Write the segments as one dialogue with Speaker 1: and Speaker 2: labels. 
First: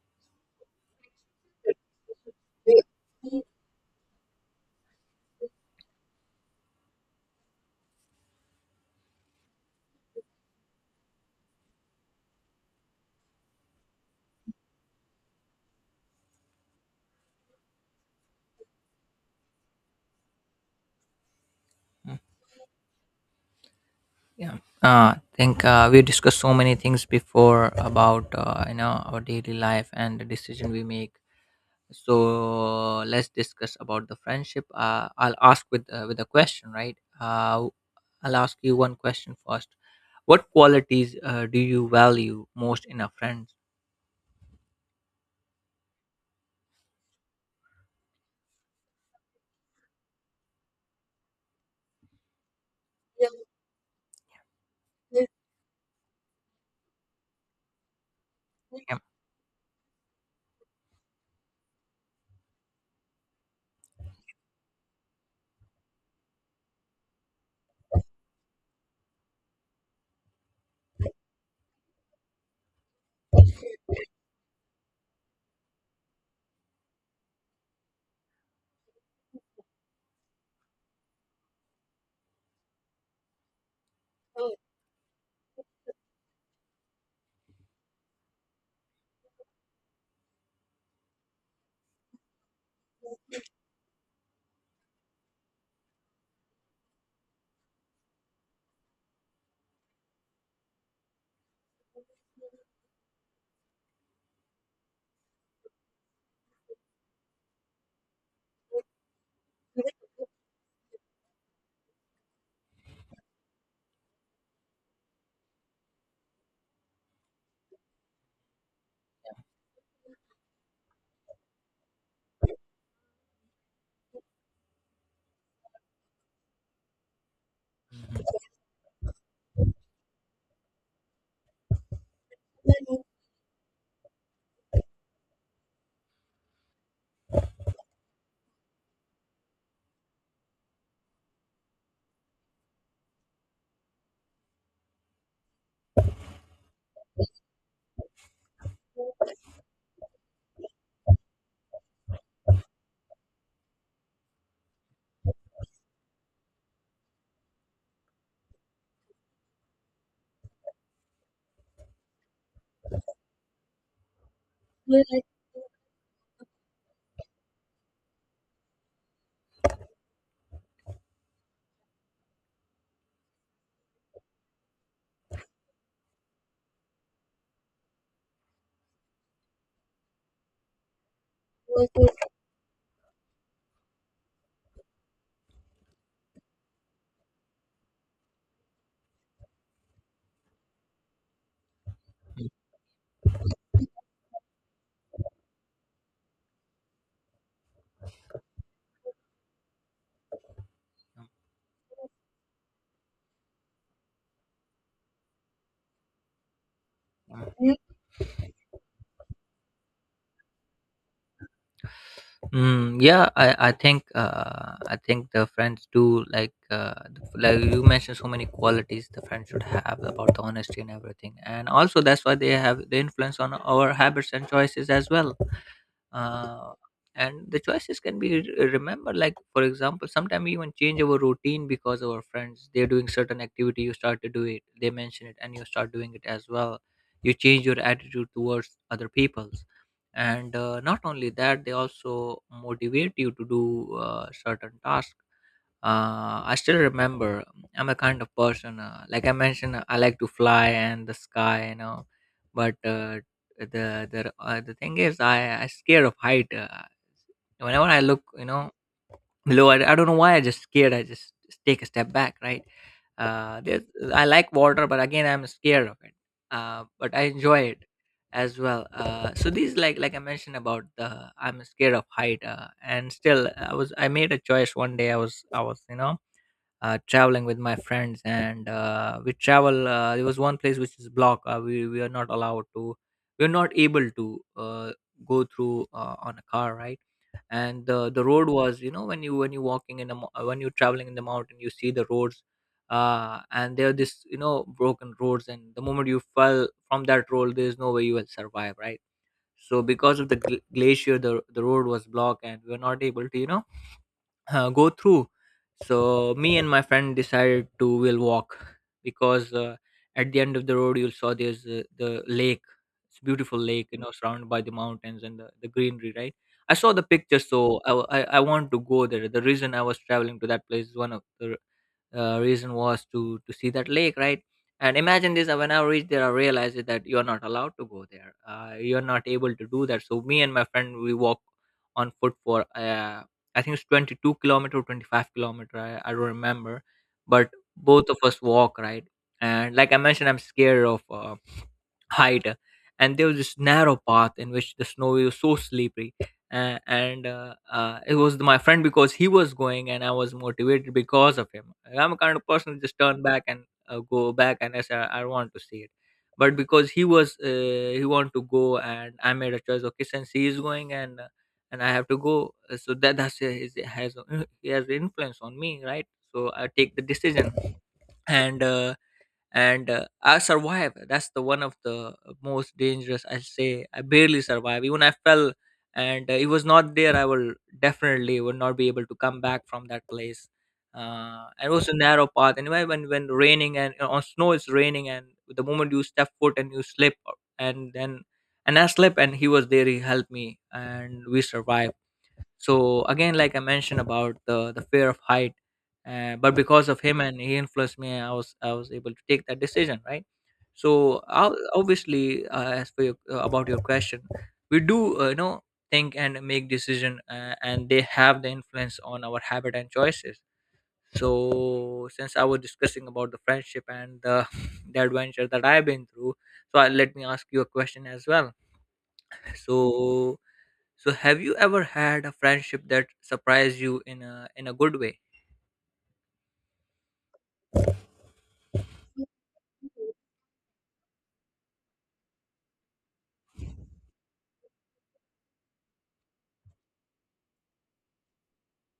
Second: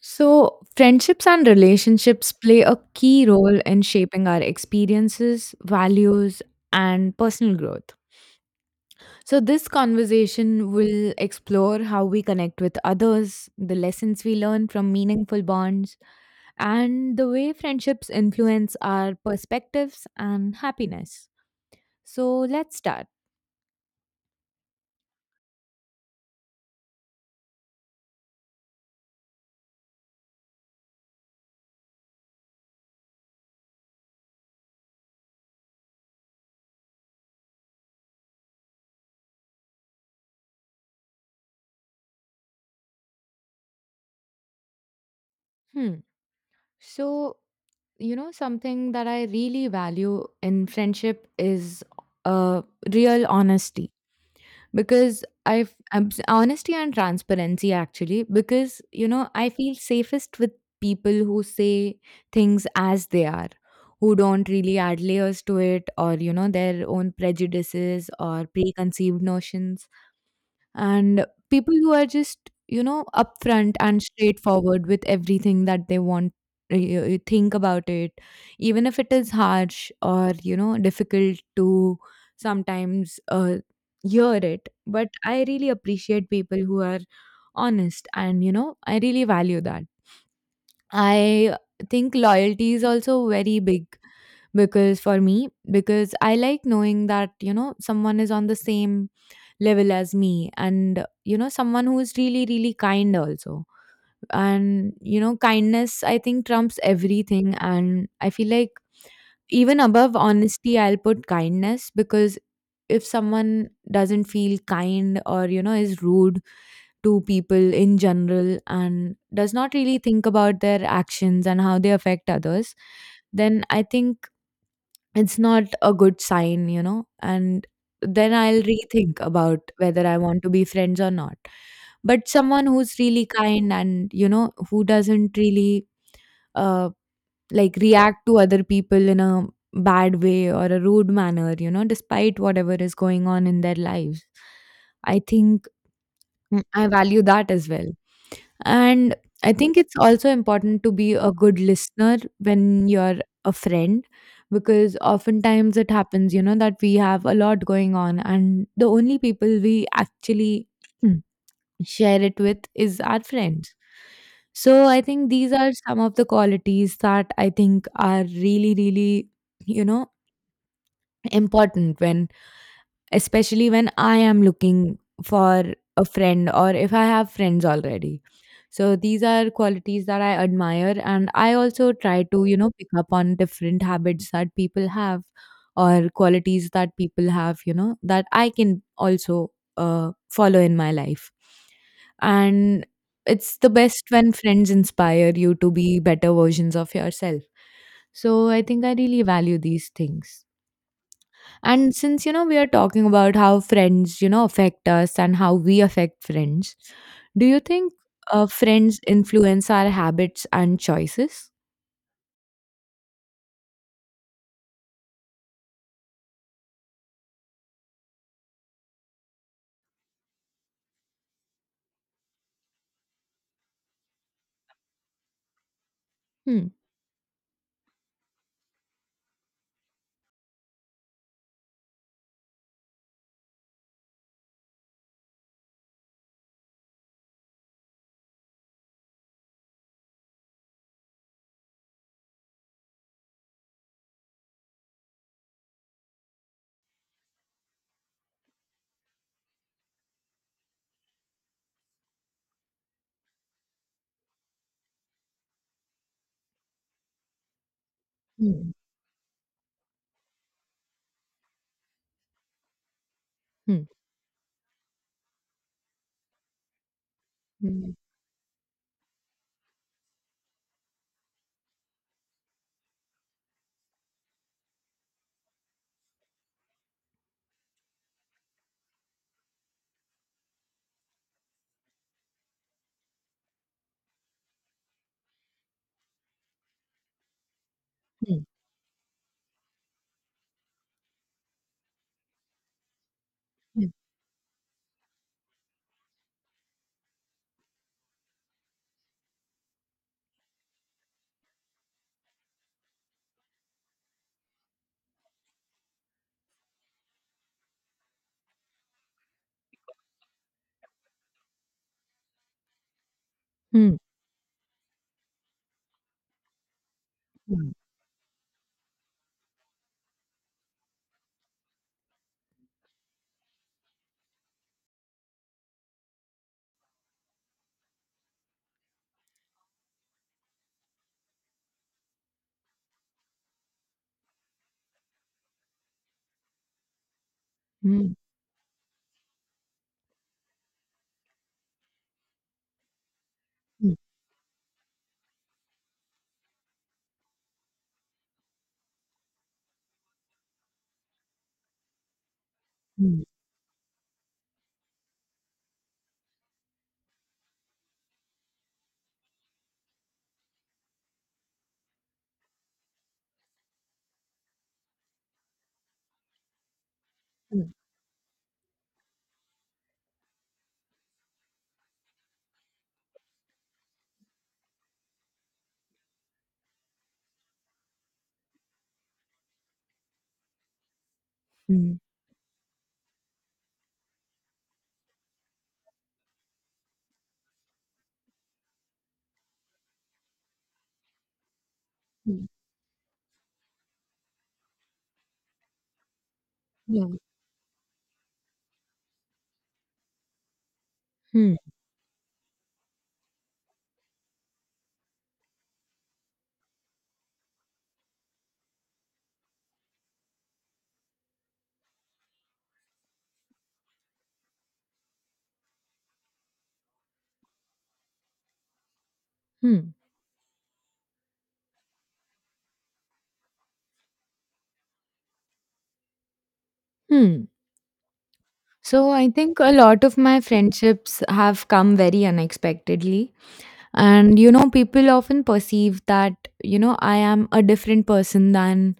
Speaker 1: So, friendships and relationships play a key role in shaping our experiences, values, and personal growth. So, this conversation will explore how we connect with others, the lessons we learn from meaningful bonds, and the way friendships influence our perspectives and happiness.
Speaker 2: Mm,
Speaker 1: So, let's start.
Speaker 2: Yeah. I think we discussed so many things before about you know our daily life and the decision we make. So let's discuss about the friendship. I'll ask with a question, right? I'll ask you one question first. What qualities do you value most in a friend?
Speaker 1: Hmm. So, you know, something that I really value in friendship is uh, real honesty because
Speaker 2: Yeah.
Speaker 1: honesty and transparency actually, because you know I feel safest with people who say things as they are, who don't really add layers to it or you know their own prejudices or preconceived notions, and people who are just you know upfront and straightforward with everything that they want. You think about it, even if it is harsh or you know difficult to sometimes hear it. But I really appreciate people who are honest, and you know I really value that. I think loyalty is also very big, because for me, because I like knowing that you know someone is on the same level as me, and you know someone who is really really kind also. And you know, kindness, I think, trumps everything, and I feel like even above honesty I'll put kindness. Because if someone doesn't feel kind or you know is rude to people in general and does not really think about their actions and how they affect others, then I think it's not a good sign, you know, and then I'll rethink about whether I want to be friends or not. But someone who's really kind and, you know, who doesn't really uh, like react to other people in a bad way or a rude manner, you know, despite whatever is going on in their lives. I think, I value that as well. And I think it's also important to be a good listener when you're a friend, because oftentimes it happens, you know, that we have a lot going on, and the only people we actually share it with is our friends. So I think these are some of the qualities that I think are really, really, you know, important when, especially when I am looking for a friend or if I have friends already. So these are qualities that I admire, and I also try to, you know, pick up on different habits that people have or qualities that people have, you know, that I can also follow in my life. And it's the best when friends inspire you to be better versions of yourself. So I think I really value these things. And since, you know, we are talking about how friends, you know, affect us and how we affect friends, do you
Speaker 2: Mhm.
Speaker 1: think friends influence our habits and choices?
Speaker 2: Yeah, I think I think the friends do like like you mentioned so many qualities the friends should have about the honesty and everything, and also that's why they have the influence on our habits and choices as well,
Speaker 1: Hmm.
Speaker 2: uh, and the choices can be remembered. Like for example, sometimes we even change our routine because our friends, they're doing certain activity, you start to do it, they mention it and you start doing it as well. You change your attitude towards other people's, and not only that, they also motivate you to do certain tasks. I still remember, I'm a kind of person, like I mentioned, I like to fly and the sky, you know. But the thing is, I scared of height. Whenever I look, you know,
Speaker 1: Hmm.
Speaker 2: below, I don't know why I just scared. I just take a step back, right? Uh, there's,
Speaker 1: Hmm.
Speaker 2: I like water, but again, I'm scared of it. But I enjoy it
Speaker 1: Hmm.
Speaker 2: as well. So these, like I mentioned about the, I'm scared of height, and still, I made a choice one day. I was you know traveling with my friends, and we travel, there was one place which is blocked. We are not allowed to, we're not able to go through on a car, right? And the
Speaker 1: Hmm.
Speaker 2: road was, you know, when you, when you're walking in the when you're traveling in the mountain, you see the roads, and there are this, you know, broken roads, and the moment you fell from that road, there's no way you will survive, right? So because of the glacier, the road was blocked and we were not able to, you know, go through. So me and my friend decided to will walk, because at the end of the road, you'll saw there's the lake. It's a beautiful lake,
Speaker 1: Hmm.
Speaker 2: you know, surrounded by the mountains and the greenery, right? I saw the picture.
Speaker 1: Hmm.
Speaker 2: So I I want to go there. The reason I was traveling to that place is one of the reason was to see that lake, right? And imagine this, when I reached there, I realized that you are not allowed to go there, you are not able to do that. So me and my friend, we walked on foot for I think it's 22 kilometers kilometer, 25 kilometers kilometer, I don't remember. But both
Speaker 1: Hmm.
Speaker 2: of us walk, right? And like I mentioned, I'm scared of hide, and there was this
Speaker 1: Hmm. Hmm.
Speaker 2: narrow path in which the snow was so slippery. And it was my friend, because he was going and I was motivated because of him. I'm a kind of person who just
Speaker 1: Hmm.
Speaker 2: turn back and go back, and I say I want to see it. But because he was he want to go, and I made a choice, okay, since he is going, and I have to go, so that that's his, has, he has influence on me, right? So I take the decision, and uh, and I survived. That's the one of the most dangerous. I say I barely survived. Even I fell, and it was not there, I will definitely would not be able to come back from that place. And it was
Speaker 1: Hmm.
Speaker 2: a narrow path anyway, when raining and on snow, it's raining, and the moment you step foot and you slip, and then, and I slipped, and he was there, he helped me and we survived.
Speaker 1: Hmm.
Speaker 2: So again, like I mentioned about the fear of height, but because of
Speaker 1: Yeah.
Speaker 2: him and he influenced me, I was able to take that decision, right? So
Speaker 1: Hmm.
Speaker 2: obviously, as for your, about your question, we do, you know, think and make decision, and they have the influence on our habit and choices. So since I was discussing about the friendship and the adventure that I've been through, so let me ask you a question as well.
Speaker 1: Hmm.
Speaker 2: So, so have you ever had a friendship that surprised you in a good way?
Speaker 1: Hmm. So I think a lot of my friendships have come very unexpectedly. And, you know, people often perceive that, you know, I am a different person than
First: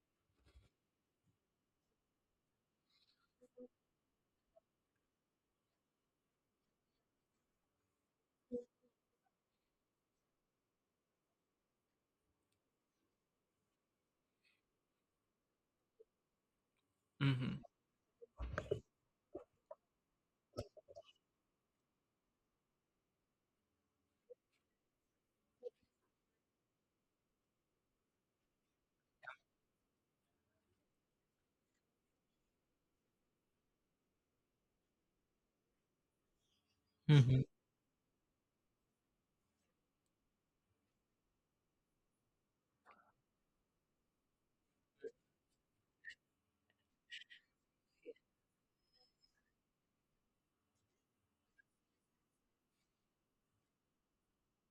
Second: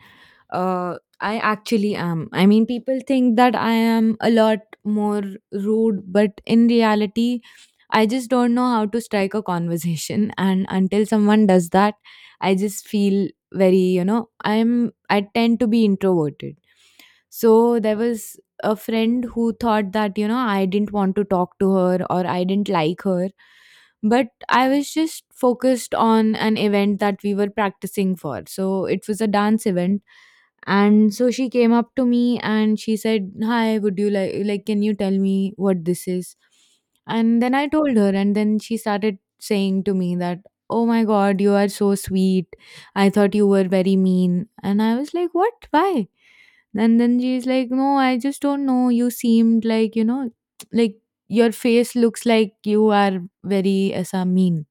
Speaker 1: uh, I actually am. I mean, people think that I am a lot more rude, but in reality, I just don't know how to strike a conversation. And until someone does that, I just feel very, you know, I tend to be introverted.
Speaker 2: Hmm.
Speaker 1: So there was a friend who thought that, you know, I didn't want to talk to her or I didn't like her. But I was just focused on an event that we were practicing for. So it was a dance event, and so she came up to me and she said, "Hi, would you like can you tell me what this is?" And
Speaker 2: Mm-hmm.
Speaker 1: then I told her, and then she started saying to me that, "Oh my god, you are so sweet. I thought you were very mean." And I was like, "What? Why?" And then she's like, "No, I just don't know. You seemed like, you know, like your face looks like you are very asa mean."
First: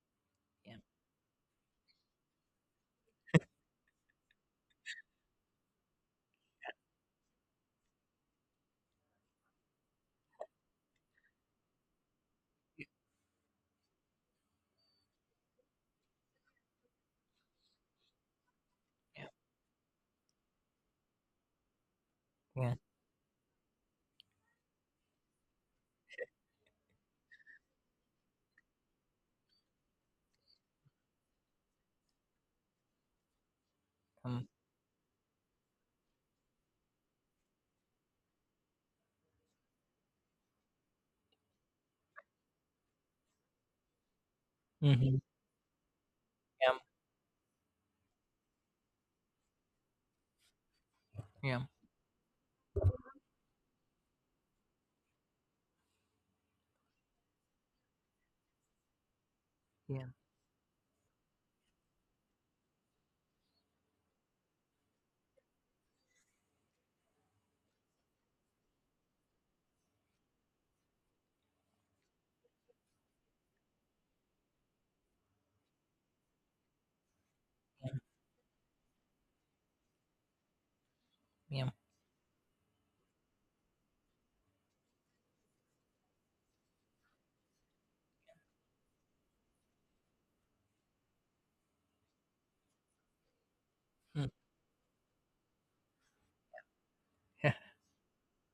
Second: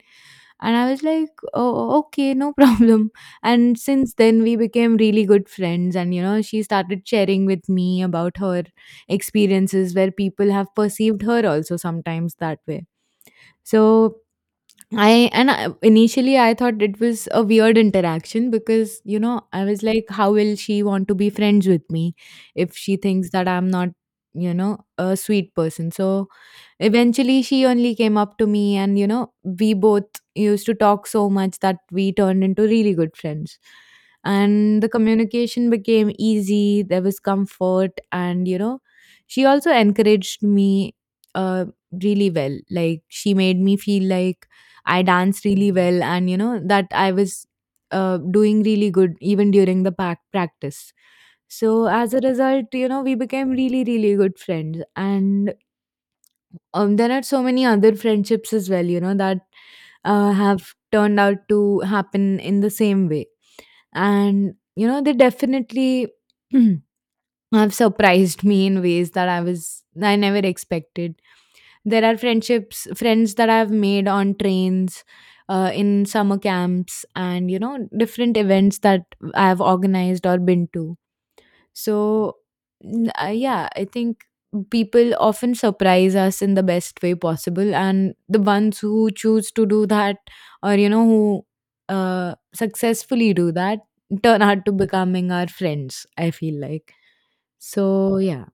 Speaker 1: And
Speaker 2: Yeah.
Speaker 1: I was like, oh, okay, no problem. And since then, we became really good friends. And, you know, she started sharing with me about her experiences where people have perceived her also sometimes that way. So initially I thought it was a weird interaction, because you
Speaker 2: Yeah.
Speaker 1: know I was like, how will she want to be friends with me if
Speaker 2: Yeah.
Speaker 1: she thinks that I'm not, you know, a sweet person? So eventually she only came up to me, and you know we both used to talk so much that we turned into really good friends,
Speaker 2: Um,
Speaker 1: and the communication became easy. There was comfort, and you know she also encouraged me uh, really well. Like she made me feel like I
Speaker 2: mm-hmm.
Speaker 1: danced really well, and you know
Speaker 2: Yeah.
Speaker 1: that I was doing really good even during the pack practice.
Speaker 2: Yeah.
Speaker 1: So as a result, you know, we became really, really good friends, and there are so many other friendships as well, you know, that
Speaker 2: Yeah.
Speaker 1: have turned out to happen in the same way, and you know, they definitely have surprised me in ways that I never expected. There are friendships, friends that I've made on trains, in summer camps, and you know,
Speaker 2: Yeah.
Speaker 1: different events that I've organized or been to.
Speaker 2: Yeah.
Speaker 1: So, yeah, I think people often surprise us in the best way possible, and the ones who choose to do that, or you know, who successfully do that,
Speaker 2: Mm.
Speaker 1: turn out to becoming our friends. I feel like, so, yeah.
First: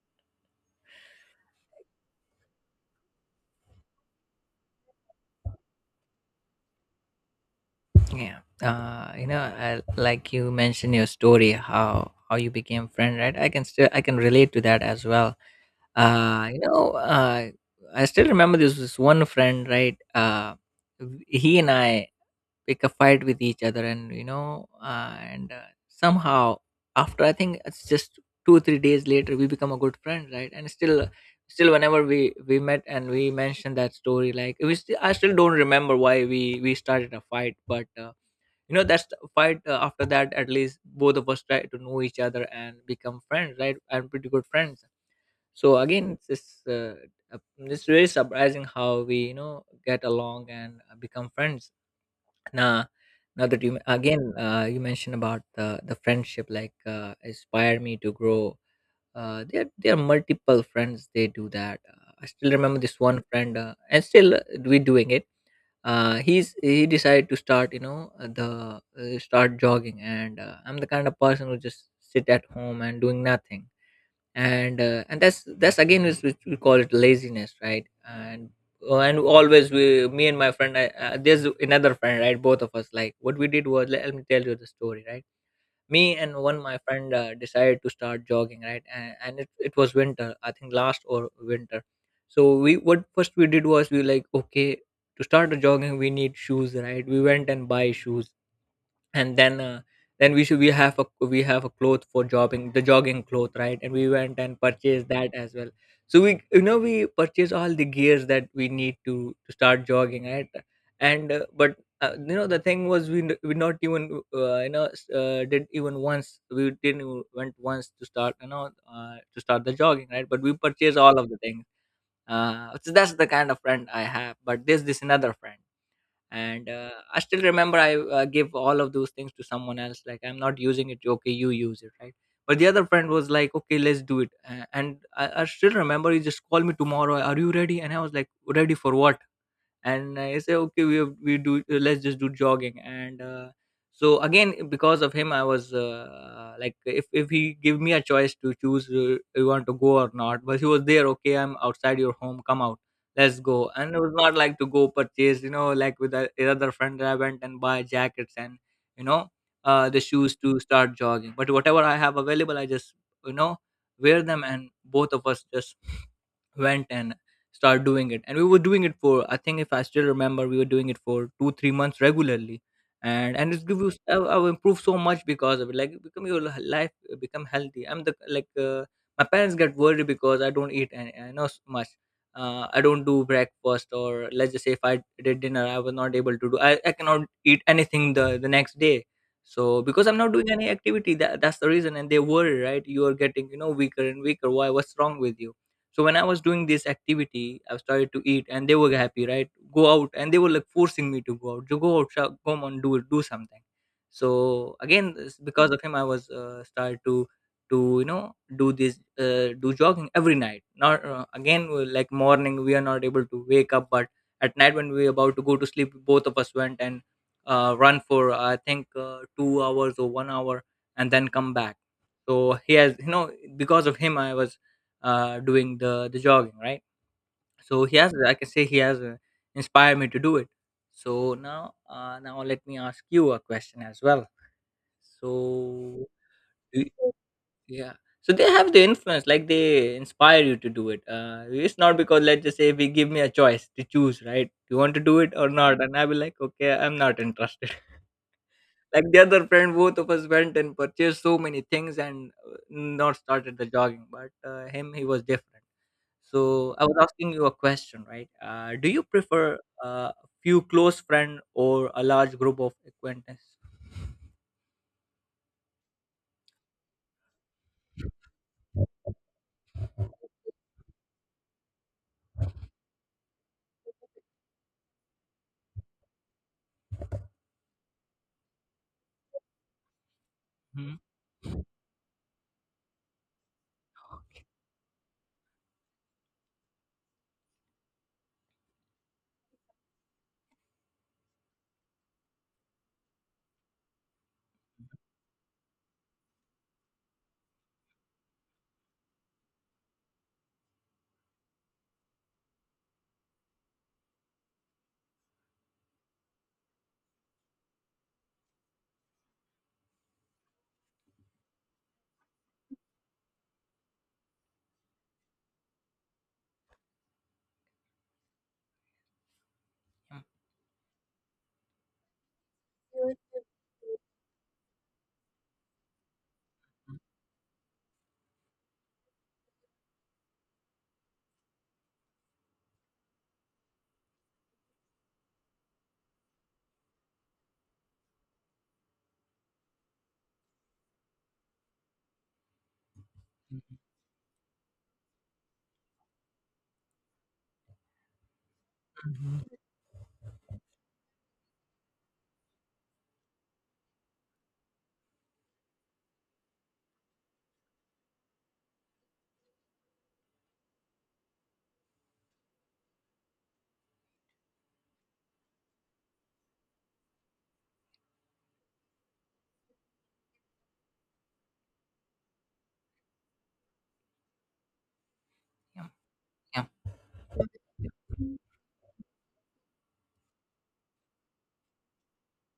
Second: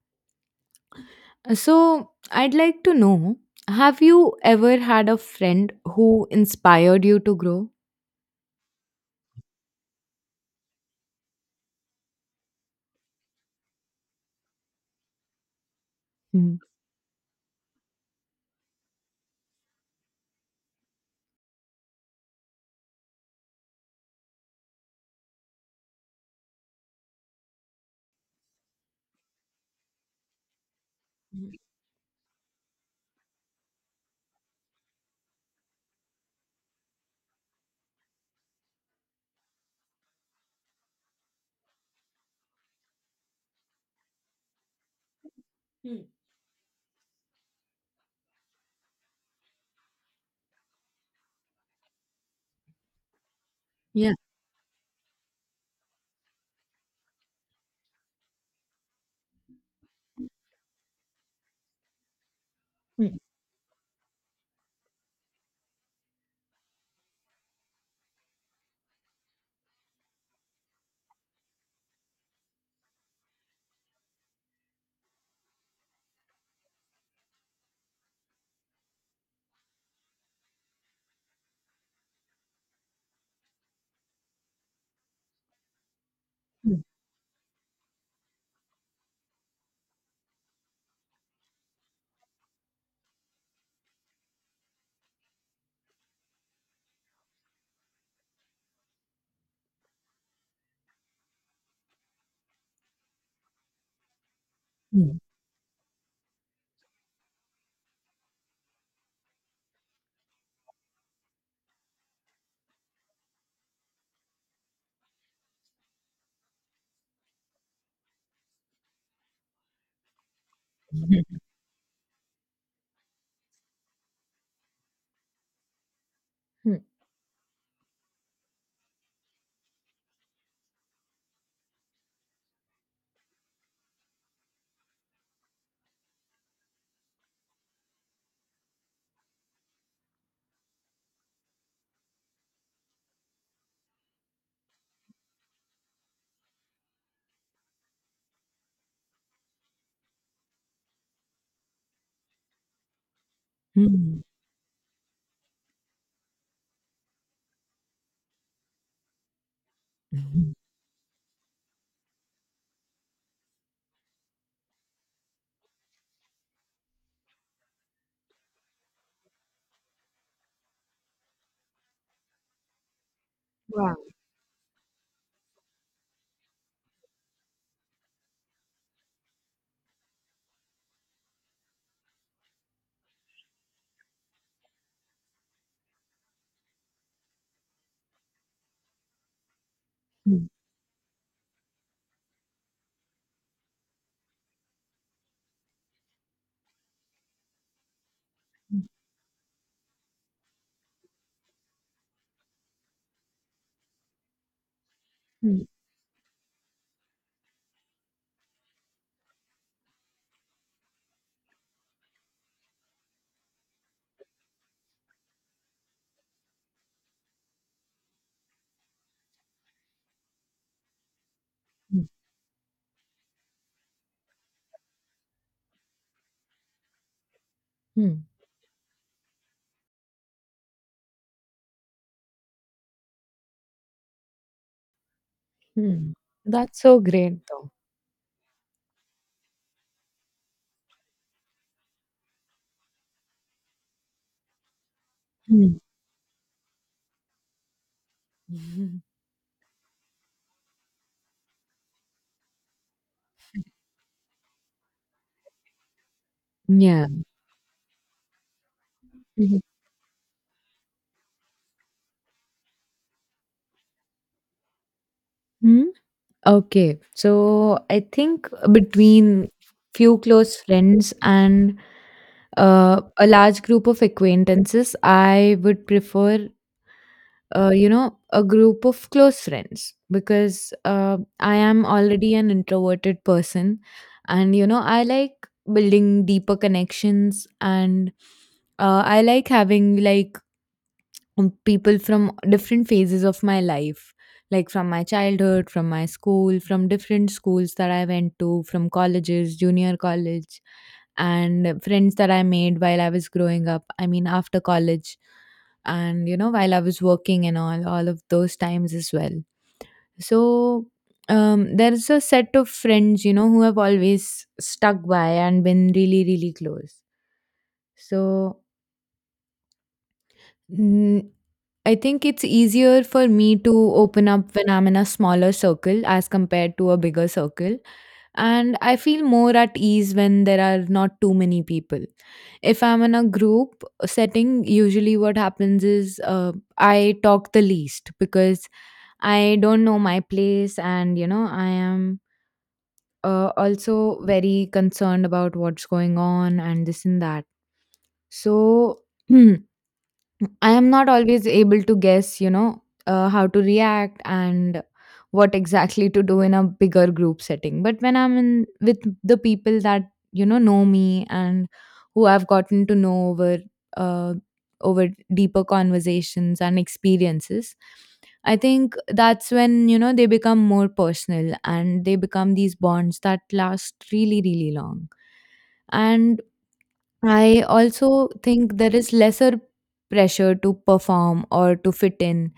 Speaker 1: So, I'd like to know, have you ever had a friend who inspired you to grow?
Speaker 2: Yeah. You know, I, like you mentioned your story, how you became friend, right? I can still I can relate to that as well. Uh,
Speaker 1: Mhm.
Speaker 2: you know, uh, I still remember, this was one friend, right? He and I pick a fight with each other, and you know, and somehow after I think it's just 2 or 3 days later, we become a good friend, right? And still. Still, whenever we met and we mentioned that story, like we still, I still don't remember why we started a fight, but you know, that's the fight, after that, at least both of us try to know each other and become friends, right? And pretty good friends. So
Speaker 1: Mm.
Speaker 2: again, it's this uh, it's very surprising how we, you know, get along and become friends. Now, now that you
Speaker 1: Yeah.
Speaker 2: again you mentioned about the friendship like inspired me to grow, there are multiple friends, they do that. I still remember this
Speaker 1: Mm.
Speaker 2: one friend, and still we doing it. He decided to start, you know, the start jogging, and I'm the kind of person who just sit at home and doing nothing. And and that's again is which we call it laziness, right? And and always we, me and my friend, there's another friend, right? Both of us, like, what we did was, let me tell you the story, right? Me and one my
Speaker 1: Mm.
Speaker 2: friend decided to start jogging, right? And it was winter, I think last or winter. So we, what first we did was, we like, okay, to start a jogging, we need shoes, right? We went and buy shoes, and then we should we have a, we have a cloth for jogging, the jogging cloth, right? And we went and purchased
Speaker 1: Mm.
Speaker 2: that as well. So we, you know, we purchase all the gears that we need to start jogging, right? And but you know, the thing was, we not even you know, did even once, we didn't even went once to start, you know, to start the jogging, right? But we purchased all of the things. So that's the kind of friend I have. But there's this another friend, and
Speaker 1: Mm.
Speaker 2: I still remember, I give all of those things to someone else, like I'm not using it, okay, you use it, right? But the other friend was like, okay, let's do it. I still remember, he just called me, tomorrow are you ready? And I was like, ready for what? And I say, okay, we do let's just do jogging. And so again, because of him, I was like, if he give me a choice to choose you want to go or not. But he was there, okay, I'm outside your home, come out, let's go. And it was
Speaker 1: Mhm.
Speaker 2: not like to go purchase, you know, like with the other friend, I went and buy jackets and, you know, the shoes
Speaker 1: Mhm.
Speaker 2: to start jogging. But whatever I have available, I just, you know, wear them, and both of us just went and start doing it. And we were doing it for, I think, if I still remember, we were doing it for 2 3 months regularly. And it's give you,
Speaker 1: Wow.
Speaker 2: I've improved so much because of it. Like become your life, become healthy. I'm the like, my parents get worried because I don't eat, and I know much. I don't do breakfast, or let's just say if I did dinner, I was not able to do, I cannot eat anything the next day. So because I'm not
Speaker 1: Mm.
Speaker 2: doing any activity, that's the reason. And they worry, right? You are getting, you know, weaker and weaker, why, what's wrong with you? So when I was doing this activity, I started to eat, and they were happy, right? Go out, and they were like forcing me to go out. You go out, Shah, come on, do it, do something. So again, it's
Speaker 1: Mm.
Speaker 2: because of him, I was started to to do this do jogging every night. Not again like morning, we are not able to wake up, but at night when we about to go to sleep, both of us went and run for I think 2 hours or 1 hour, and then come back.
Speaker 1: Mm.
Speaker 2: So he has, you know, because of him, I was doing the jogging, right? So he has,
Speaker 1: Mm.
Speaker 2: I can say, he has inspired me to do it. So now, now let me ask you a question as well. So,
Speaker 1: Mm. That's
Speaker 2: do
Speaker 1: so great, though.
Speaker 2: yeah, so they have the influence, like they inspire you to do it. It's not because let's just say we give me a choice to choose, right? You want to do it or
Speaker 1: Mm.
Speaker 2: not, and I will like, okay, I'm not interested.
Speaker 1: Mhm.
Speaker 2: Like the other friend, both of us went and purchased so many things and not started the jogging, but him, he was different. So I was
Speaker 1: Yeah.
Speaker 2: asking you a question, right? Do you prefer
Speaker 1: Mhm.
Speaker 2: a few close friend or a large group of acquaintance?
Speaker 1: Hmm? Okay, so I think between few close friends and a large group of acquaintances, I would prefer you know a group of close friends, because
Speaker 2: Mhm.
Speaker 1: I am already an introverted person, and you know I like building deeper connections, and I like having like people from different phases of my life, like from my childhood, from my school, from different schools that I went to, from colleges, junior college, and friends that I made while I was growing up, I mean after college, and you know while I was working and all of those times as well. So there's a set of friends, you know, who have always stuck by and been really really close. So,
Speaker 2: Yeah.
Speaker 1: Mm, I think it's easier
Speaker 2: Good.
Speaker 1: for me to open up when I'm in a smaller circle as compared to a bigger circle. And I feel more at ease when there are not too many people. If I'm in a group setting, usually what happens is I talk the least, because I don't know my place and, you know, I am
Speaker 2: Mhm.
Speaker 1: also very concerned about what's going on and this and that. So
Speaker 2: Mhm.
Speaker 1: I
Speaker 2: Mhm.
Speaker 1: am not always able to guess, you know, how to react and what exactly to do in a bigger group setting. But when I'm in with the people that you know me and who I've gotten to know over uh, over deeper conversations and experiences, I think that's when you know they become more personal and they become these bonds that last really really long.
Speaker 2: Yeah.
Speaker 1: And
Speaker 2: Yeah.
Speaker 1: I also think there is lesser pressure to perform or to fit in.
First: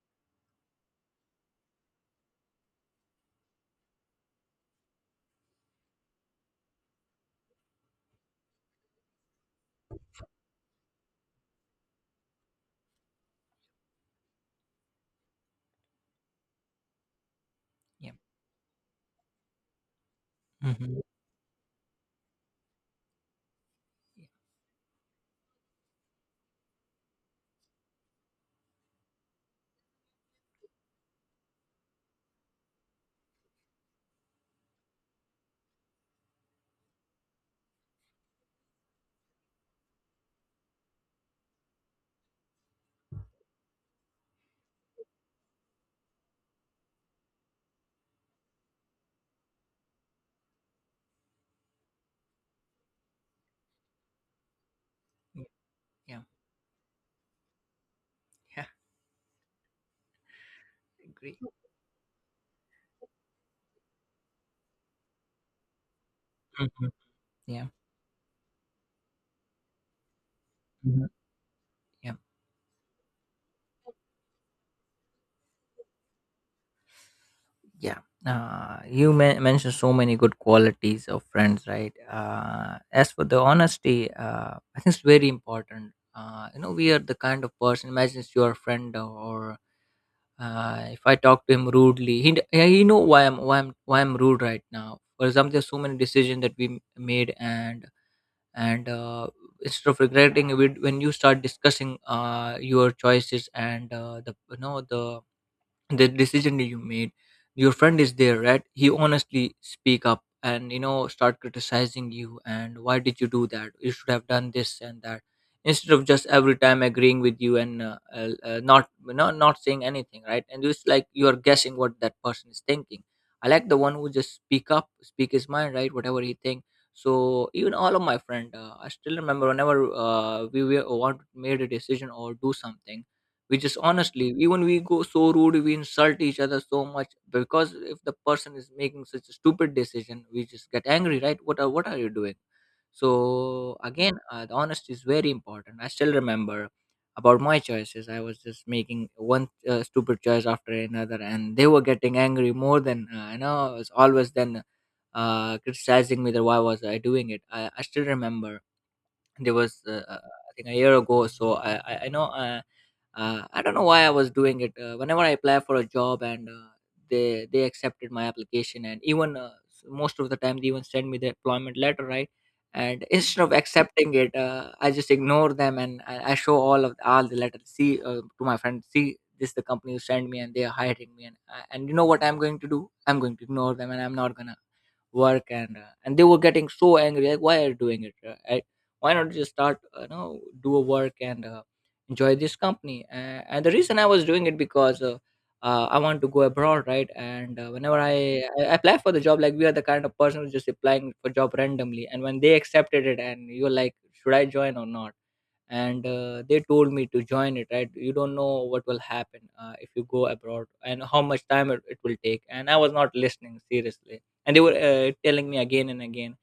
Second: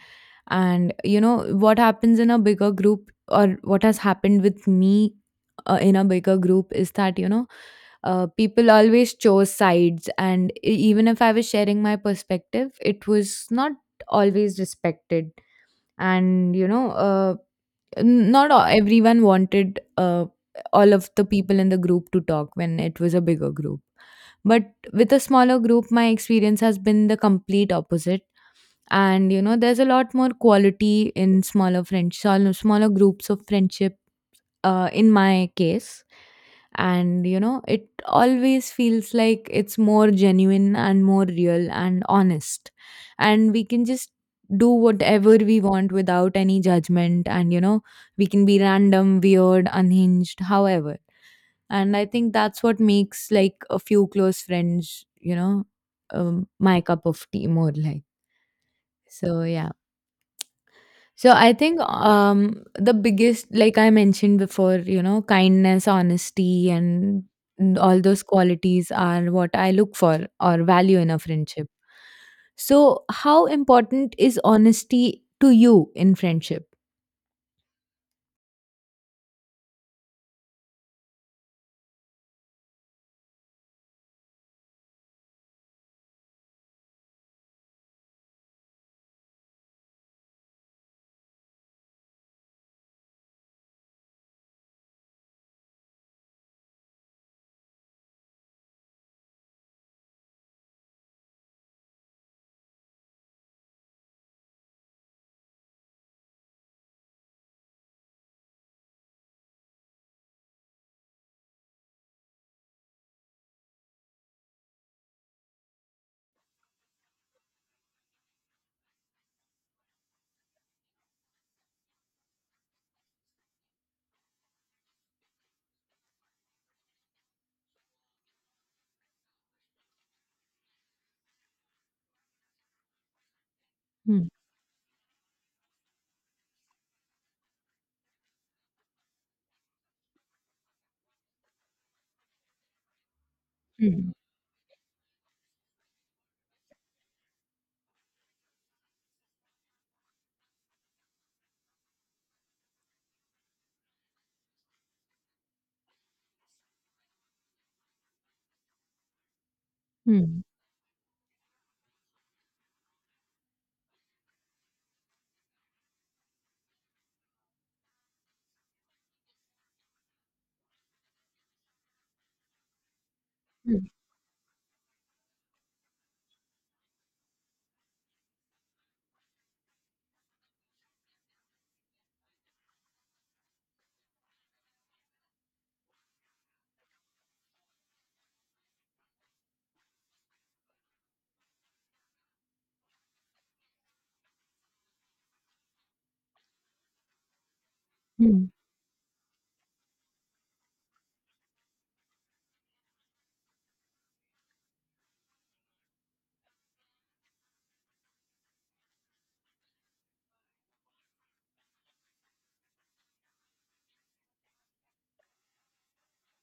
Speaker 1: And, you know, what happens in a bigger group or what has happened with me in a bigger group is that, you know, people always chose sides. And even if I was sharing my perspective, it was not always respected. And, you know,
Speaker 2: Yeah.
Speaker 1: not everyone wanted all
Speaker 2: Mhm.
Speaker 1: of the people in the group to talk when it was a bigger group. But with a smaller group, my experience has been the complete opposite, and you know there's a lot more quality in smaller friends, smaller groups of friendship, in my case. And you know it always feels like it's more genuine and more real and honest, and we can just do whatever we want without any judgment, and you know we can be random, weird, unhinged, however, and I think that's what makes like a few close friends, you
Speaker 2: Yeah.
Speaker 1: know,
Speaker 2: Yeah.
Speaker 1: my cup of tea more like.
Speaker 2: Yeah.
Speaker 1: So, yeah. So
Speaker 2: Agree.
Speaker 1: I think, the biggest, like I mentioned before, you know, kindness, honesty
Speaker 2: Mhm.
Speaker 1: and
Speaker 2: Yeah.
Speaker 1: all those qualities are what I look for or value in
Speaker 2: Mhm.
Speaker 1: a friendship.
Speaker 2: Yeah.
Speaker 1: So how important is honesty to you in friendship?
Speaker 2: Yeah. You mentioned so many good qualities of friends, right? As for the honesty, I think it's very important. You know, we are the kind of person. Imagine it's your friend or if I talk to him rudely, yeah, he know why I'm rude right now. For example, there's so many decisions that we made, and instead of regretting it, when you start discussing your choices and the, you know, the decision that you made, your friend is there, right? He honestly speak up and, you know, start criticizing you, and why did you do that, you should have done this and that, instead of just every time agreeing with you and not saying anything, right? And it's like you are guessing what that person is thinking. I like the one who just speak up, speak his mind, right, whatever he think. So even all of my friend, I still remember whenever we were, want made a decision or do something, we just honestly,
Speaker 1: Hmm.
Speaker 2: even we go so rude, we insult each other so much, because if the person is making such a stupid decision, we just get angry, right? What are you doing? So
Speaker 1: Hmm.
Speaker 2: again, the honesty is very important. I still remember about my choices, I was just making one stupid choice after another, and they were getting angry more than, you know, it's always then criticizing me, that why was I doing it. I still remember there was
Speaker 1: Hmm.
Speaker 2: I think a year ago or so, I know, I don't know why I was doing it. Whenever I apply for a job and they accepted my application, and even, most of the time they even send me the employment letter, right? And instead of
Speaker 1: Hmm.
Speaker 2: accepting it, I just ignore them, and I show all of all the letters, see, to my friend, see, this is the company who sent me and they are hiring me, and you know what I'm going to do, I'm going to ignore them and I'm not gonna work. And and they were getting so angry, like, why are you doing it? Why not just start, you know, do a work and enjoy this company? And the reason I was doing it, because I want to go abroad, right? And whenever I apply for the job, like we are the kind of person who's just applying for job randomly, and when they accepted it, and you're like, should I join or not? And they told me to join it, right? You don't know what will happen if you go abroad and how much time it will take, and I was not listening seriously. And they were telling me again and again.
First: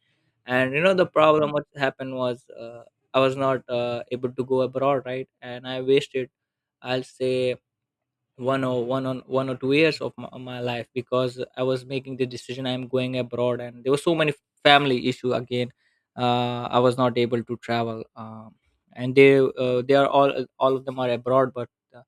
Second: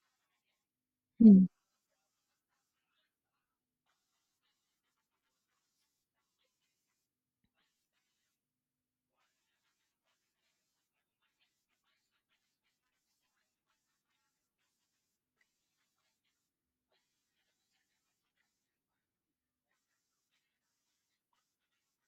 Speaker 2: And you know the
Speaker 1: Hmm.
Speaker 2: problem, what happened was, I was not able to go abroad, right? And I wasted, I'll say, 1 or 2 years of my, my life, because I was making the decision I'm going abroad, and there were so many family issue. Again, I was not able to travel. And they, they are all of them are abroad, but uh,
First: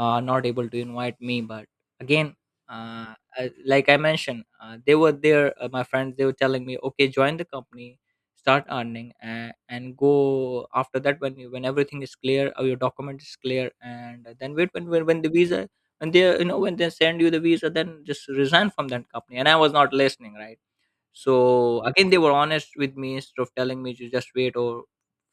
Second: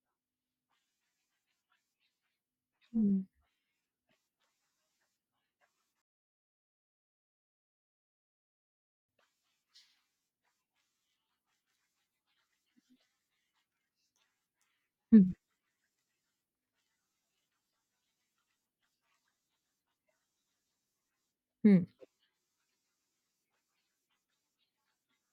Speaker 2: uh, not able to invite me. But again,
Speaker 1: Hmm.
Speaker 2: like I mentioned, they were there, my friends, they were telling me, okay, join the company, start earning, and go after that when you, when everything is clear, or your document is clear, and then wait, when when the
Speaker 1: Hmm.
Speaker 2: visa, and they, you know, when they send you the visa, then just resign from that company, and I was not listening, right? So
Speaker 1: Hmm.
Speaker 2: again, they were honest with me, instead of telling me to just wait or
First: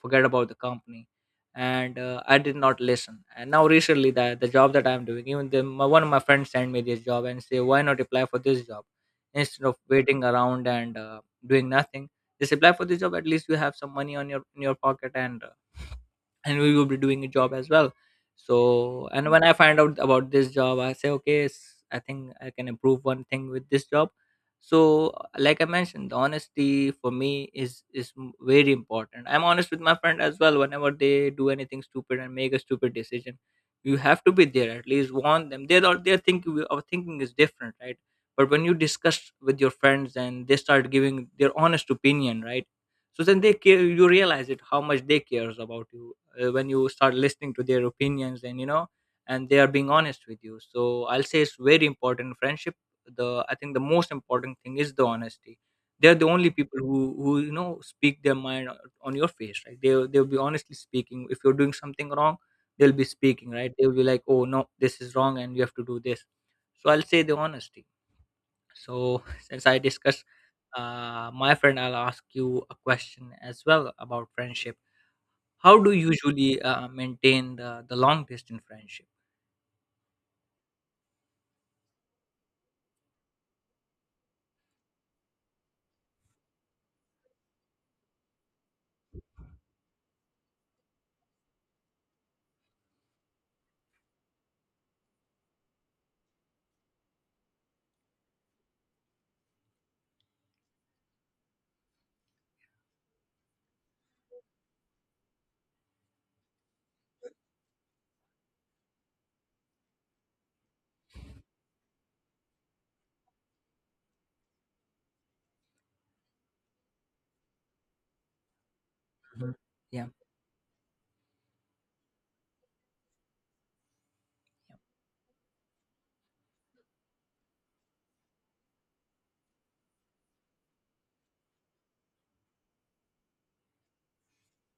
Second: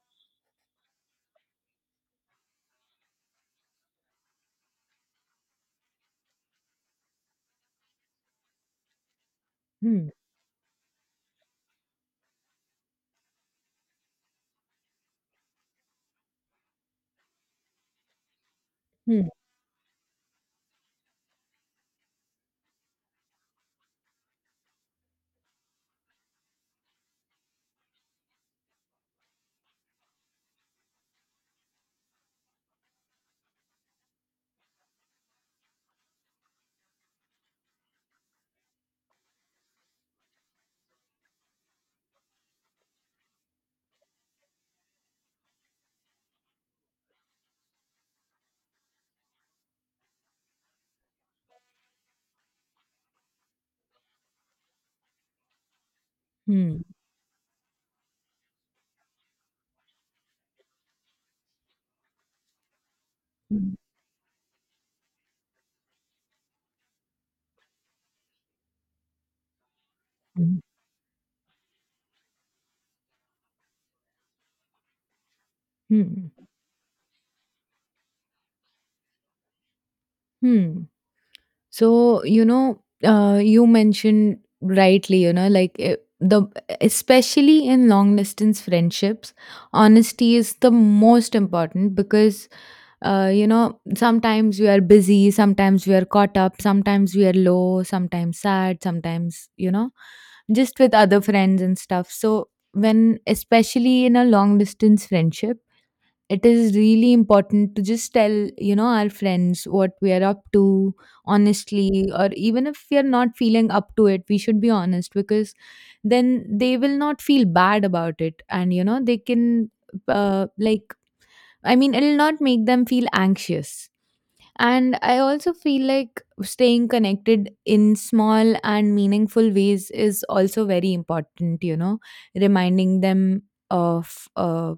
Speaker 2: forget about the company. And I did not listen. And now recently, the job that I'm doing, even the, my, one of my friends sent me this job and say, why not apply for this job instead of
Speaker 1: Hmm.
Speaker 2: waiting around and doing nothing? Just apply for this job. At least you have some money on your in your pocket, and we will be doing a job as well. So,
Speaker 1: Hmm.
Speaker 2: and when I find out about this job, I say, okay, I think I can improve one thing with this job. So, like I mentioned, the honesty for me is very important. I'm honest with my friend as well, whenever they do anything stupid and make a stupid decision, you have to be there, at least warn them. They're not, they're thinking, our thinking is different, right? But when you discuss with your friends and they start giving their honest opinion, right, so then they care, you realize it how much they cares about you, when you start listening to their opinions, and you know, and they are being honest with you. So I'll say it's very important in friendship. The, I think the most important thing is the honesty. They're the only people
Speaker 1: Hmm.
Speaker 2: who, you know, speak their mind on your face, right? They they'll be honestly speaking, if you're doing something wrong, they'll be speaking,
Speaker 1: Hmm.
Speaker 2: right?
Speaker 1: Hmm.
Speaker 2: They'll be like, oh no, this is wrong and you have to do this. So I'll say the honesty. So since I discussed
Speaker 1: Hmm.
Speaker 2: my friend, I'll ask you a question as well about friendship. How do you
Speaker 1: Hmm.
Speaker 2: usually maintain the long distance friendship?
Speaker 1: Hmm. So, you mentioned rightly, you know, like eh, the especially in long distance friendships, honesty is the most important because, you know, sometimes we are busy, sometimes we are caught up, sometimes we are low, sometimes sad, sometimes, you know, just with other friends and stuff. So, when especially in a long distance friendship, it is really important to just tell you know our friends what we are up to honestly, or even if we are not feeling up to it we should be honest, because then they will not feel bad about it and you know they
Speaker 2: Mhm.
Speaker 1: can
Speaker 2: Yeah.
Speaker 1: uh, like I mean it'll not make them feel anxious.
Speaker 2: Yeah.
Speaker 1: And I also feel like staying connected in small and meaningful ways is also very important, you know, reminding them of uh,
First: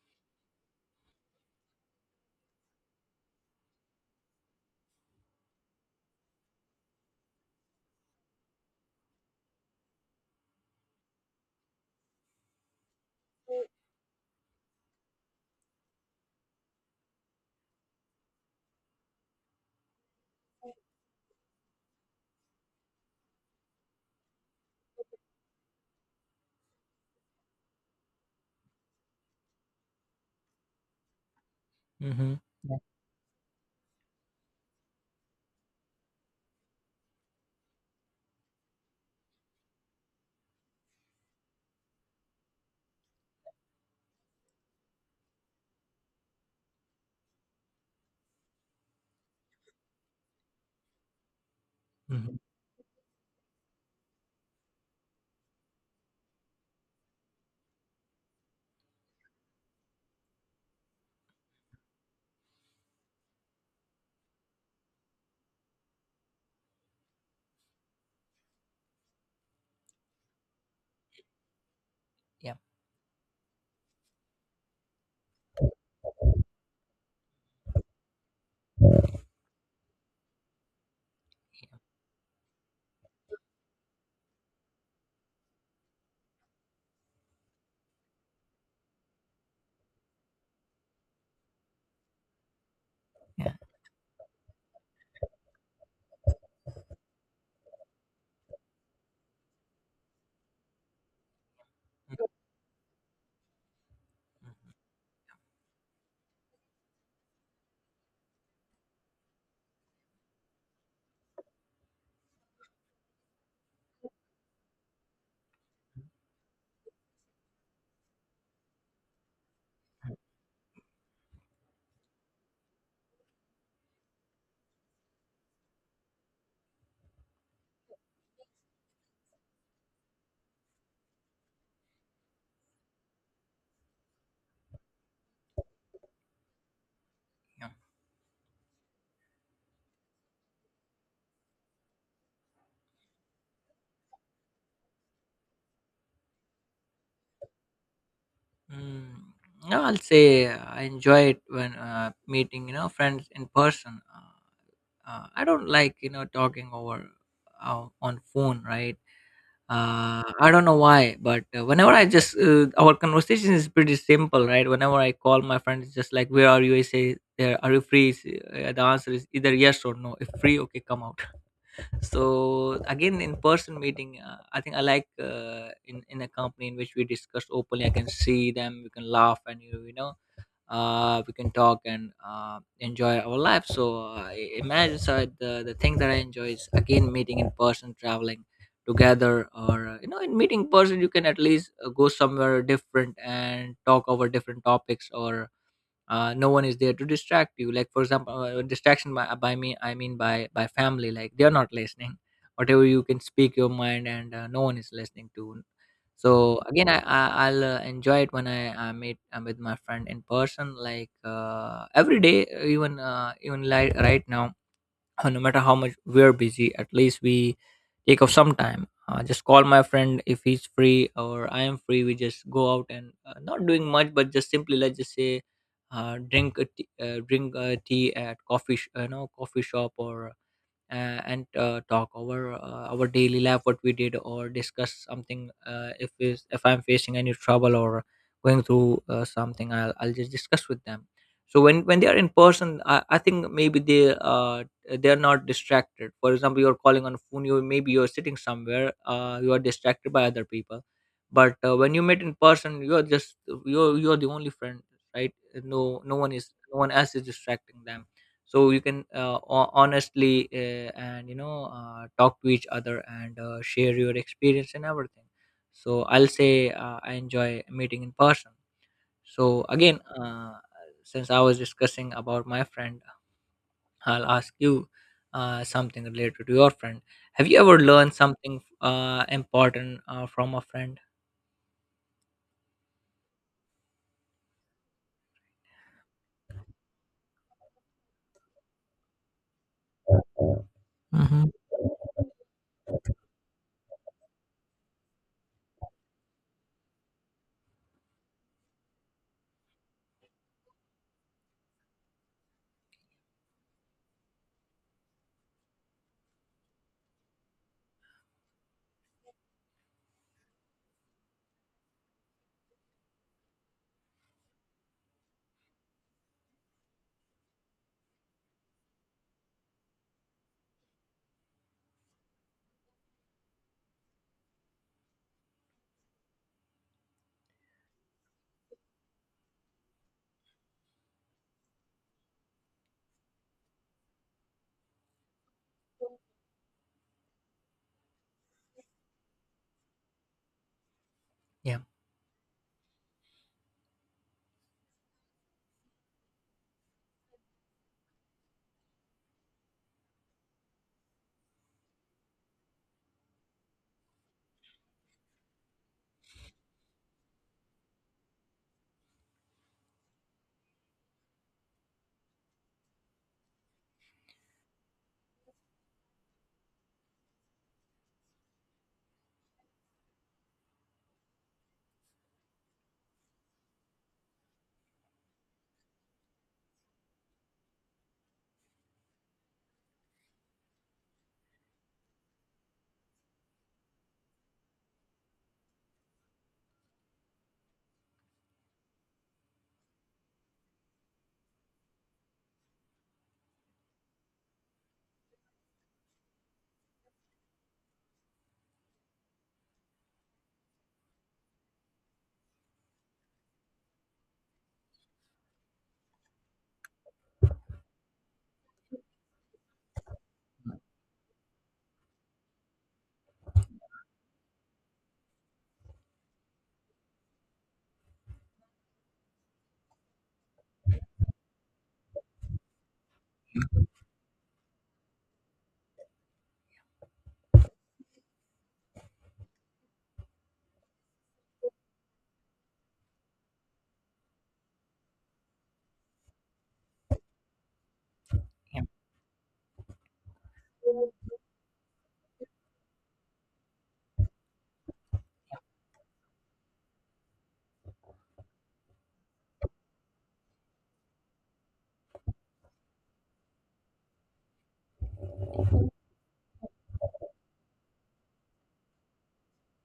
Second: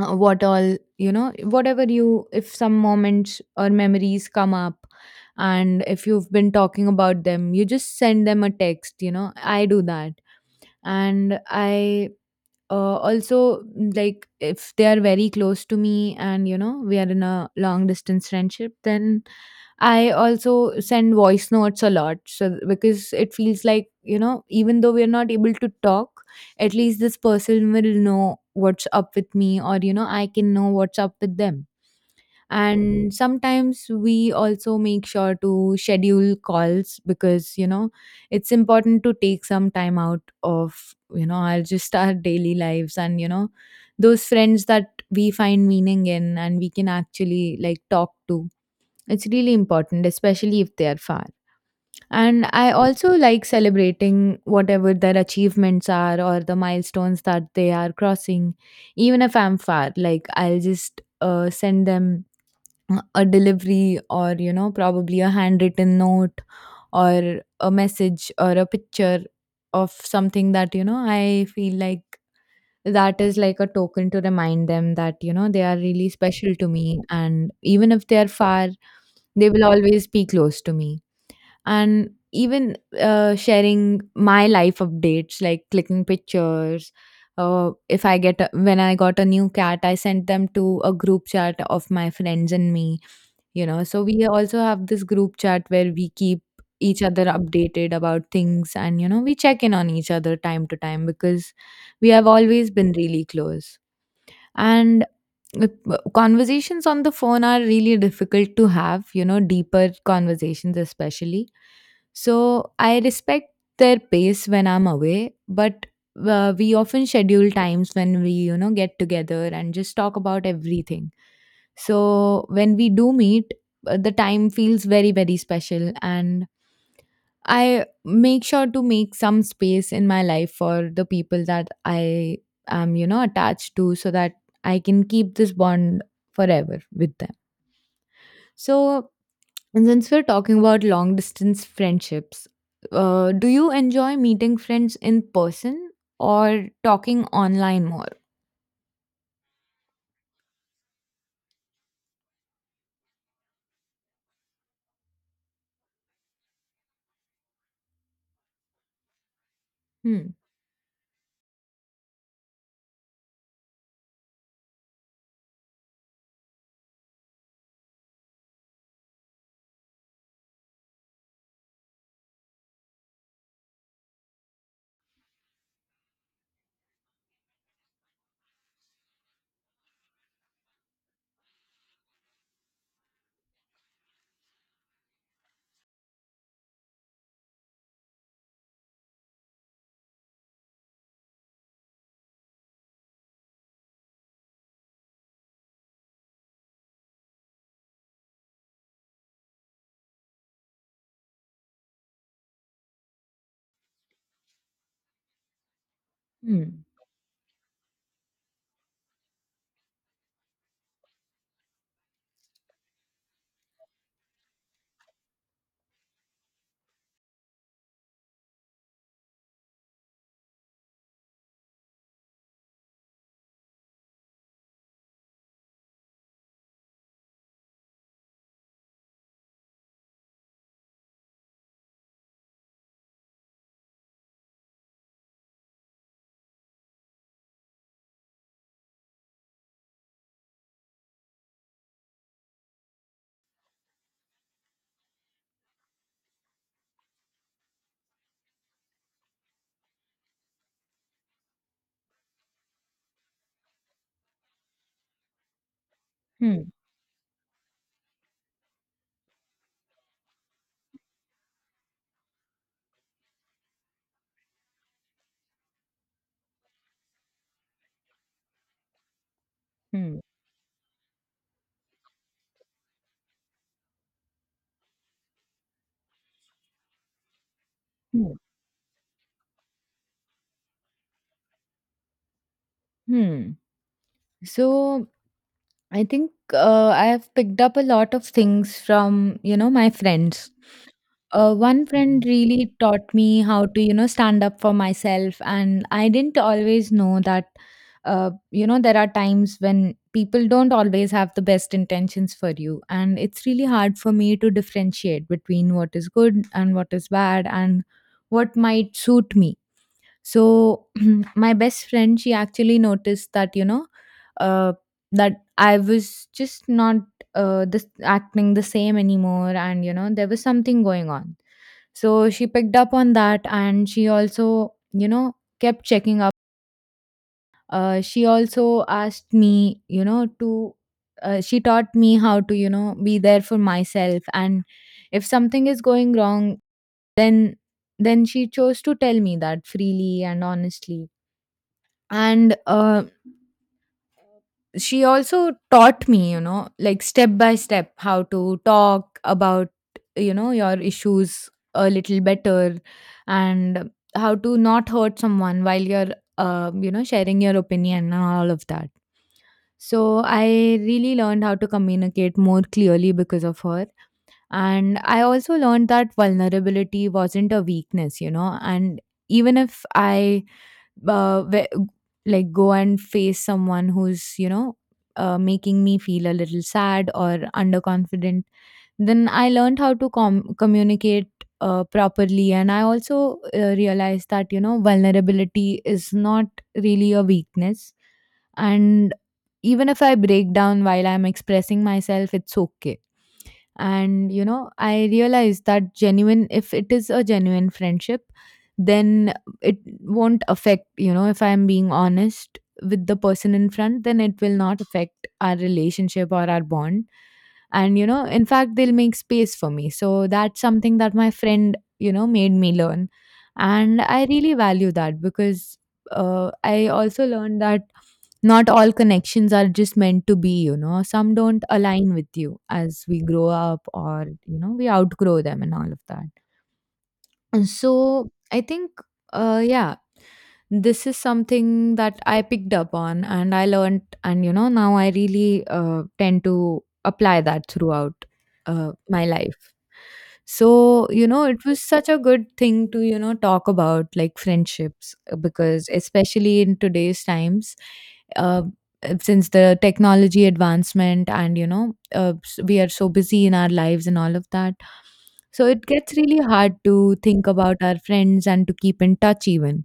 Speaker 1: uh, what all you know whatever you if some moments or memories come up and if you've been talking about them, you just send them a text, you know, I do that. And I also, like if they are very close to me and you know we are in a long distance friendship, then I also send voice notes a lot. So because it feels like, you know, even though we're not able to talk, at least this person will know what's up with me, or you know, I can know what's up with them.
Speaker 2: Mm-hmm. Yeah.
Speaker 1: And sometimes we also make sure to schedule calls because, you know, it's important to take some time out of, you know, our just our daily lives and, you know, those friends that we find meaning in and we can actually like talk to, it's really important, especially if they are far.
Speaker 2: Mm-hmm.
Speaker 1: And I also like celebrating whatever their achievements are or the milestones that they are crossing, even if I'm far. Like, I'll just send them a delivery or, you know, probably a handwritten note or a message or a picture of something that, you know, I feel like
Speaker 2: Yeah.
Speaker 1: that is like a token to remind them that you know they are really special to me, and even if they are far they will always be close to me. And even sharing my life updates, like clicking pictures. If I get a, when I got a new cat, I sent them to a group chat of my friends and me.
Speaker 2: Yeah.
Speaker 1: You know, so we also have this group chat where we keep each other updated about things, and you know, we check in on each other time to time because we have
Speaker 2: Mhm.
Speaker 1: always been really close. And uh, conversations on the phone are really difficult to have, you know, deeper conversations, especially. So I respect their pace when I'm away, but we often schedule times when we, you know, get together and just talk about everything. So when we do meet, the time feels very, very special. And I make sure to make some space in my life for the people that I am, you know, attached to, so that I can keep this bond forever with them.
Speaker 2: Yeah.
Speaker 1: So, and since we're talking about long distance friendships, do you enjoy meeting friends in person or talking online more?
Speaker 2: Mm, no, I'll say I enjoy it when meeting, you know, friends in person. I don't like, you know, talking over on phone, right?
Speaker 1: Hmm.
Speaker 2: I don't know why, but whenever I just our conversation is pretty simple, right? Whenever I call my friend, it's just like, "Where are you?" I say, "There, are you free?" The answer is either yes or no. If free, okay, come out. So again, in person meeting, I think I like in a company in which we discuss openly. I can see them, we can laugh, and you know, we can talk and enjoy our life. So imagine, so the thing that I enjoy is again meeting in person, traveling together, or you know, in meeting person you can at least go somewhere different and talk over different topics, or no one is there to distract you. Like for example, distraction by me I mean by family, like they are not listening. Whatever, you can speak your mind, and no one is listening to. So
Speaker 1: Hmm.
Speaker 2: again, I I'll enjoy it when I meet with my friend in person, like every day, even even like right now. No matter how much we're busy, at least we take off some time. Just call my friend if he's free or I am free. We just go out and not doing much, but just simply let's just say, drink a tea at coffee, you know, coffee shop or and talk over our daily life, what we did, or discuss something, if is if I'm facing any trouble or going through something, I'll just discuss with them. So when they are in person, I think maybe they they're not distracted. For example, you're calling on phone, you maybe you're sitting somewhere, you are distracted by other people. But when you meet in person, you're just, you're the only friend, right?
Speaker 1: Hmm.
Speaker 2: No one else is distracting them. So you can, honestly, and you know, talk to each other and share your experience and everything. So I'll say I enjoy meeting in person. So again,
Speaker 1: Hmm.
Speaker 2: since I was discussing about my friend, I'll ask you something related to your friend. Have you ever learned
Speaker 1: Hmm.
Speaker 2: something important from a friend?
Speaker 1: Hmm. So, I think I have picked up a lot of things from, you know, my friends.
Speaker 2: Hmm.
Speaker 1: One friend really taught me how to, you know, stand up for myself. And I didn't always know that, you know, there are times when people don't always have the best intentions for you. And it's really hard for me to differentiate between what is good and what is bad and what might suit me. So my best friend, she actually noticed that, you know, uh, that I was just not this acting the same anymore, and you know, there was something going on. So she picked up on that, and she also, you know, kept checking up. She also asked me, you know, to. She taught me how to, you know, be there for myself, and if something is going wrong, then then she chose to tell me that freely and honestly.
Speaker 2: Yeah.
Speaker 1: And she also taught me, you know, like step by step how to talk about, you know, your issues a little better, and how to not hurt someone while you're you know sharing your opinion and all of that. So I really learned how to communicate more clearly because of her. And I also learned that vulnerability wasn't a weakness, you know, and even if I uh, ve- like go and face someone who's, you know, making me feel a little sad or underconfident, then I learned how to communicate properly. And I also realized that, you know, vulnerability is not really a weakness. And even if I break down while I'm expressing myself, it's okay, and you know I realized that genuine if it is a genuine friendship, then it won't affect, you know, if I'm being honest with the person in front then it will not affect our relationship or our bond. And you know in fact they'll make space for me, so that's something that my friend, you know, made me learn. And I really value that because I also learned that not all connections are just meant to be, you know. Some don't align with you as we grow up or, you know, we outgrow them and all of that. And so I think, yeah, this is something that I picked up on and I learned, and you know, now I really tend to apply that throughout my life. So, you know, it was such a good thing to, you know, talk about like friendships because, especially in today's times, uh, since the technology advancement and, you know, we are so busy in our lives and all of that, so it gets really hard to think about our friends and to keep in touch even.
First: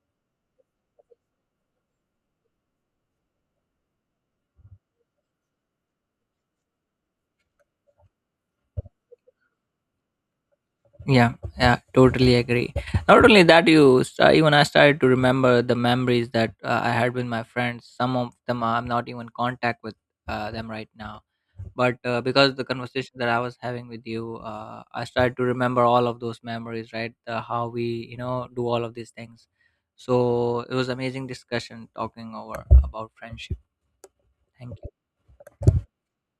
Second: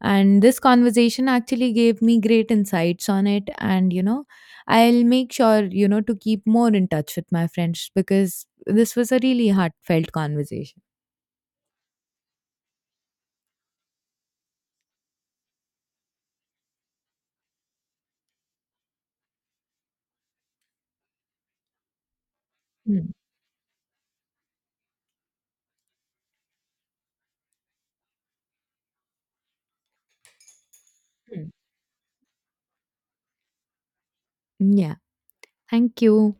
Speaker 1: And this conversation actually gave me great insights on it. And, you know, I'll make sure, you know, to keep more in touch with my friends because this was a really heartfelt conversation.
Speaker 2: Yeah, yeah, totally agree. Not only that, even I started to remember the memories that I had with my friends. Some of them I'm not even in contact with them right now, but because the
Speaker 1: Mm.
Speaker 2: conversation that I was having with you, I started to remember all of those memories. Right, how we, you know, do all of these things. So it was amazing
Speaker 1: Mm.
Speaker 2: discussion talking over about friendship. Thank
Speaker 1: Yeah.
Speaker 2: you.
Speaker 1: Thank you.